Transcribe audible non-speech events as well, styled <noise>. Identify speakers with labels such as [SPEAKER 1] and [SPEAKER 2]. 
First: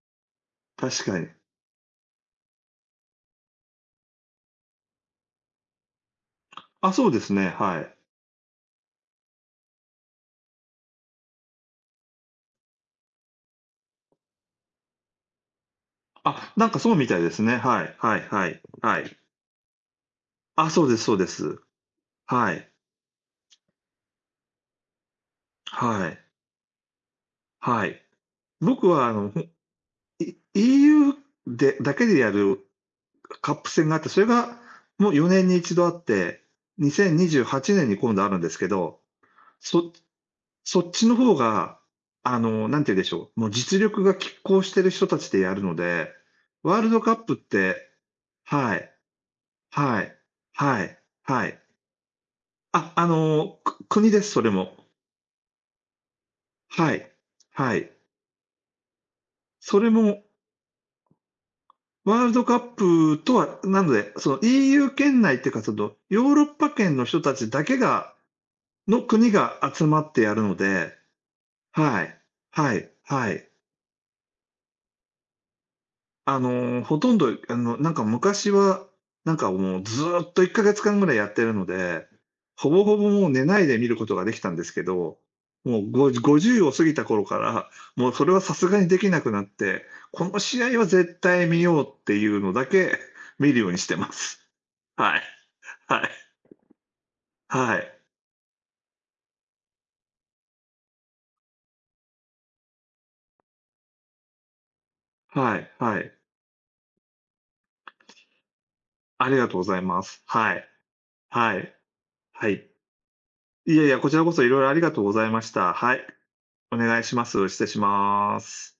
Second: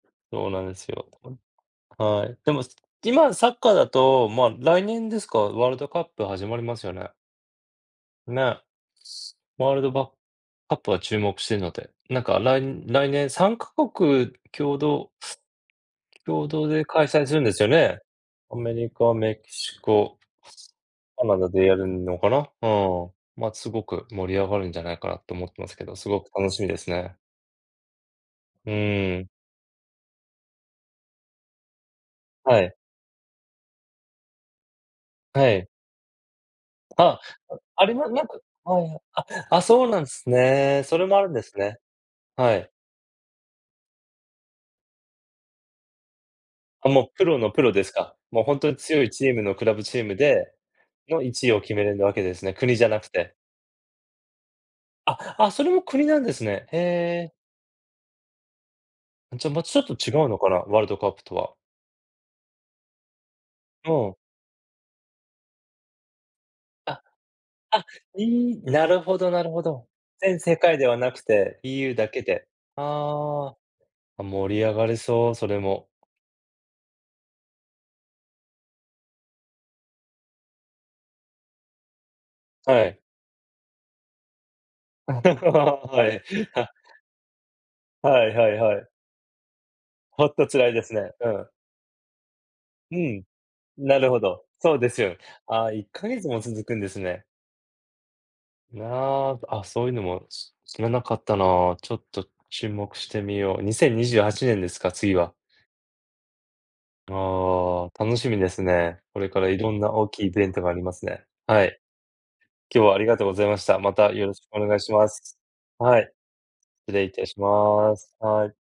[SPEAKER 1] そうなんです
[SPEAKER 2] 確
[SPEAKER 1] よ。
[SPEAKER 2] か
[SPEAKER 1] ほ
[SPEAKER 2] に。
[SPEAKER 1] んはい、でも、今サッカーだと、まあ、来年ですか、ワールドカップ始まります
[SPEAKER 2] あ、
[SPEAKER 1] よ
[SPEAKER 2] そう
[SPEAKER 1] ね。
[SPEAKER 2] ですね、はい。
[SPEAKER 1] ね。ワールドバカップは注目してるので。なんか、来来年3カ国共同。共
[SPEAKER 2] あ、
[SPEAKER 1] 同
[SPEAKER 2] なんか
[SPEAKER 1] で
[SPEAKER 2] そう
[SPEAKER 1] 開
[SPEAKER 2] みたい
[SPEAKER 1] 催
[SPEAKER 2] で
[SPEAKER 1] する
[SPEAKER 2] す
[SPEAKER 1] んで
[SPEAKER 2] ね。
[SPEAKER 1] すよ
[SPEAKER 2] はい
[SPEAKER 1] ね。
[SPEAKER 2] はいは
[SPEAKER 1] ア
[SPEAKER 2] い、
[SPEAKER 1] メリ
[SPEAKER 2] は
[SPEAKER 1] カ、
[SPEAKER 2] い。
[SPEAKER 1] メキシコ、
[SPEAKER 2] あ、そうですそう
[SPEAKER 1] カ
[SPEAKER 2] で
[SPEAKER 1] ナダ
[SPEAKER 2] す。
[SPEAKER 1] でやるのかな。
[SPEAKER 2] は
[SPEAKER 1] う
[SPEAKER 2] い。
[SPEAKER 1] ん。まあ、すごく盛り上がるんじゃないかなと思ってますけど、
[SPEAKER 2] は
[SPEAKER 1] す
[SPEAKER 2] い。
[SPEAKER 1] ごく楽しみですね。
[SPEAKER 2] はい。
[SPEAKER 1] う
[SPEAKER 2] 僕はあ
[SPEAKER 1] ーん。
[SPEAKER 2] の、ほい EU で、だけでや
[SPEAKER 1] は
[SPEAKER 2] る、
[SPEAKER 1] い。
[SPEAKER 2] カップ戦があって、それがもう4年
[SPEAKER 1] は
[SPEAKER 2] にい
[SPEAKER 1] い。
[SPEAKER 2] ちどあって、にじ
[SPEAKER 1] あ、ん、
[SPEAKER 2] ゅうはちね
[SPEAKER 1] あ
[SPEAKER 2] ん
[SPEAKER 1] れ
[SPEAKER 2] に
[SPEAKER 1] は
[SPEAKER 2] 今度
[SPEAKER 1] な
[SPEAKER 2] は
[SPEAKER 1] ん
[SPEAKER 2] ある
[SPEAKER 1] か、
[SPEAKER 2] んですけ
[SPEAKER 1] はいはい
[SPEAKER 2] ど、
[SPEAKER 1] ああ、そう
[SPEAKER 2] そ
[SPEAKER 1] なんす
[SPEAKER 2] そ
[SPEAKER 1] ね。
[SPEAKER 2] っ
[SPEAKER 1] それ
[SPEAKER 2] ちの
[SPEAKER 1] もあるん
[SPEAKER 2] 方
[SPEAKER 1] ですね。
[SPEAKER 2] が、あ
[SPEAKER 1] は
[SPEAKER 2] の、
[SPEAKER 1] い。
[SPEAKER 2] 何て言うんでしょう、もう実力が拮抗している人達でやるので、ワール
[SPEAKER 1] あ、
[SPEAKER 2] ド
[SPEAKER 1] もう
[SPEAKER 2] カッ
[SPEAKER 1] プ
[SPEAKER 2] プ
[SPEAKER 1] ロ
[SPEAKER 2] っ
[SPEAKER 1] のプロ
[SPEAKER 2] て
[SPEAKER 1] ですか。もうほんとに
[SPEAKER 2] はい、
[SPEAKER 1] 強いチームのクラブチ
[SPEAKER 2] は
[SPEAKER 1] ーム
[SPEAKER 2] い、
[SPEAKER 1] で、
[SPEAKER 2] はい、
[SPEAKER 1] のい
[SPEAKER 2] は
[SPEAKER 1] ちいを
[SPEAKER 2] い。
[SPEAKER 1] 決めれるわけですね、国じゃ
[SPEAKER 2] あ、
[SPEAKER 1] な
[SPEAKER 2] あ
[SPEAKER 1] くて。
[SPEAKER 2] の、く国です、それも。
[SPEAKER 1] あ、あ、それも国なんですね。へ
[SPEAKER 2] はい、
[SPEAKER 1] え。
[SPEAKER 2] はい。
[SPEAKER 1] じゃあ、またち
[SPEAKER 2] そ
[SPEAKER 1] ょっ
[SPEAKER 2] れ
[SPEAKER 1] と違
[SPEAKER 2] も
[SPEAKER 1] うのかな、ワールドカップとは。
[SPEAKER 2] ワールドカップとはな
[SPEAKER 1] う
[SPEAKER 2] ので、
[SPEAKER 1] ん。
[SPEAKER 2] その EU 圏内っていうか、そのヨーロッパ圏
[SPEAKER 1] あ、
[SPEAKER 2] の人たちだけ
[SPEAKER 1] あ、
[SPEAKER 2] が
[SPEAKER 1] いい、なる
[SPEAKER 2] の
[SPEAKER 1] ほど
[SPEAKER 2] 国
[SPEAKER 1] なる
[SPEAKER 2] が
[SPEAKER 1] ほ
[SPEAKER 2] 集
[SPEAKER 1] ど。
[SPEAKER 2] まってや
[SPEAKER 1] 全
[SPEAKER 2] るの
[SPEAKER 1] 世界で
[SPEAKER 2] で、
[SPEAKER 1] はなくて、EU
[SPEAKER 2] は
[SPEAKER 1] だ
[SPEAKER 2] い、
[SPEAKER 1] けで。
[SPEAKER 2] はい、はい。
[SPEAKER 1] ああ、あ、盛り上がれそう、それも
[SPEAKER 2] あの、ほとんど、あの、なんか昔は、なんかもう、ずっと1ヶ月間ぐらいやってるので、ほぼ
[SPEAKER 1] は
[SPEAKER 2] ほ
[SPEAKER 1] い。
[SPEAKER 2] ぼ、もう寝ないで見ることができたんですけ
[SPEAKER 1] <laughs>
[SPEAKER 2] ど、もう、
[SPEAKER 1] は
[SPEAKER 2] ご
[SPEAKER 1] い
[SPEAKER 2] 50
[SPEAKER 1] は。
[SPEAKER 2] を過ぎた頃から、もう、そ
[SPEAKER 1] は
[SPEAKER 2] れ
[SPEAKER 1] い
[SPEAKER 2] は
[SPEAKER 1] は
[SPEAKER 2] さ
[SPEAKER 1] い
[SPEAKER 2] すが
[SPEAKER 1] は
[SPEAKER 2] に
[SPEAKER 1] い。
[SPEAKER 2] できなくなって、こ
[SPEAKER 1] ほん
[SPEAKER 2] の
[SPEAKER 1] と
[SPEAKER 2] 試
[SPEAKER 1] 辛い
[SPEAKER 2] 合
[SPEAKER 1] で
[SPEAKER 2] は
[SPEAKER 1] すね、
[SPEAKER 2] 絶
[SPEAKER 1] う
[SPEAKER 2] 対
[SPEAKER 1] ん。
[SPEAKER 2] 見ようっていうのだ
[SPEAKER 1] う
[SPEAKER 2] け
[SPEAKER 1] ん。
[SPEAKER 2] 見るようにして
[SPEAKER 1] なる
[SPEAKER 2] ま
[SPEAKER 1] ほ
[SPEAKER 2] す。
[SPEAKER 1] ど。そうですよ。
[SPEAKER 2] はい、
[SPEAKER 1] ああ、いっ
[SPEAKER 2] は
[SPEAKER 1] か
[SPEAKER 2] い。
[SPEAKER 1] げつも続くんですね。
[SPEAKER 2] はい。
[SPEAKER 1] いあ、あ、そういうのも知らなかったな。ちょっと注目してみよう。2028年ですか、次は。
[SPEAKER 2] はいはい。
[SPEAKER 1] ああ、楽しみですね。こ
[SPEAKER 2] あ
[SPEAKER 1] れ
[SPEAKER 2] り
[SPEAKER 1] か
[SPEAKER 2] が
[SPEAKER 1] ら
[SPEAKER 2] とう
[SPEAKER 1] い
[SPEAKER 2] ご
[SPEAKER 1] ろ
[SPEAKER 2] ざ
[SPEAKER 1] ん
[SPEAKER 2] い
[SPEAKER 1] な
[SPEAKER 2] ま
[SPEAKER 1] 大
[SPEAKER 2] す。
[SPEAKER 1] きいイベ
[SPEAKER 2] は
[SPEAKER 1] ント
[SPEAKER 2] い。
[SPEAKER 1] がありますね。
[SPEAKER 2] は
[SPEAKER 1] は
[SPEAKER 2] い、
[SPEAKER 1] い。
[SPEAKER 2] はい。
[SPEAKER 1] 今日はありがとうございまし
[SPEAKER 2] い
[SPEAKER 1] た。
[SPEAKER 2] やい
[SPEAKER 1] ま
[SPEAKER 2] や、こ
[SPEAKER 1] た
[SPEAKER 2] ちら
[SPEAKER 1] よ
[SPEAKER 2] こ
[SPEAKER 1] ろし
[SPEAKER 2] そ
[SPEAKER 1] く
[SPEAKER 2] 色
[SPEAKER 1] お
[SPEAKER 2] 々あ
[SPEAKER 1] 願い
[SPEAKER 2] り
[SPEAKER 1] し
[SPEAKER 2] がとう
[SPEAKER 1] ま
[SPEAKER 2] ござい
[SPEAKER 1] す。
[SPEAKER 2] ました。は
[SPEAKER 1] は
[SPEAKER 2] い。
[SPEAKER 1] い。
[SPEAKER 2] お
[SPEAKER 1] 失
[SPEAKER 2] 願い
[SPEAKER 1] 礼い
[SPEAKER 2] し
[SPEAKER 1] た
[SPEAKER 2] ま
[SPEAKER 1] し
[SPEAKER 2] す。失礼し
[SPEAKER 1] ます、
[SPEAKER 2] ま
[SPEAKER 1] はい。
[SPEAKER 2] す。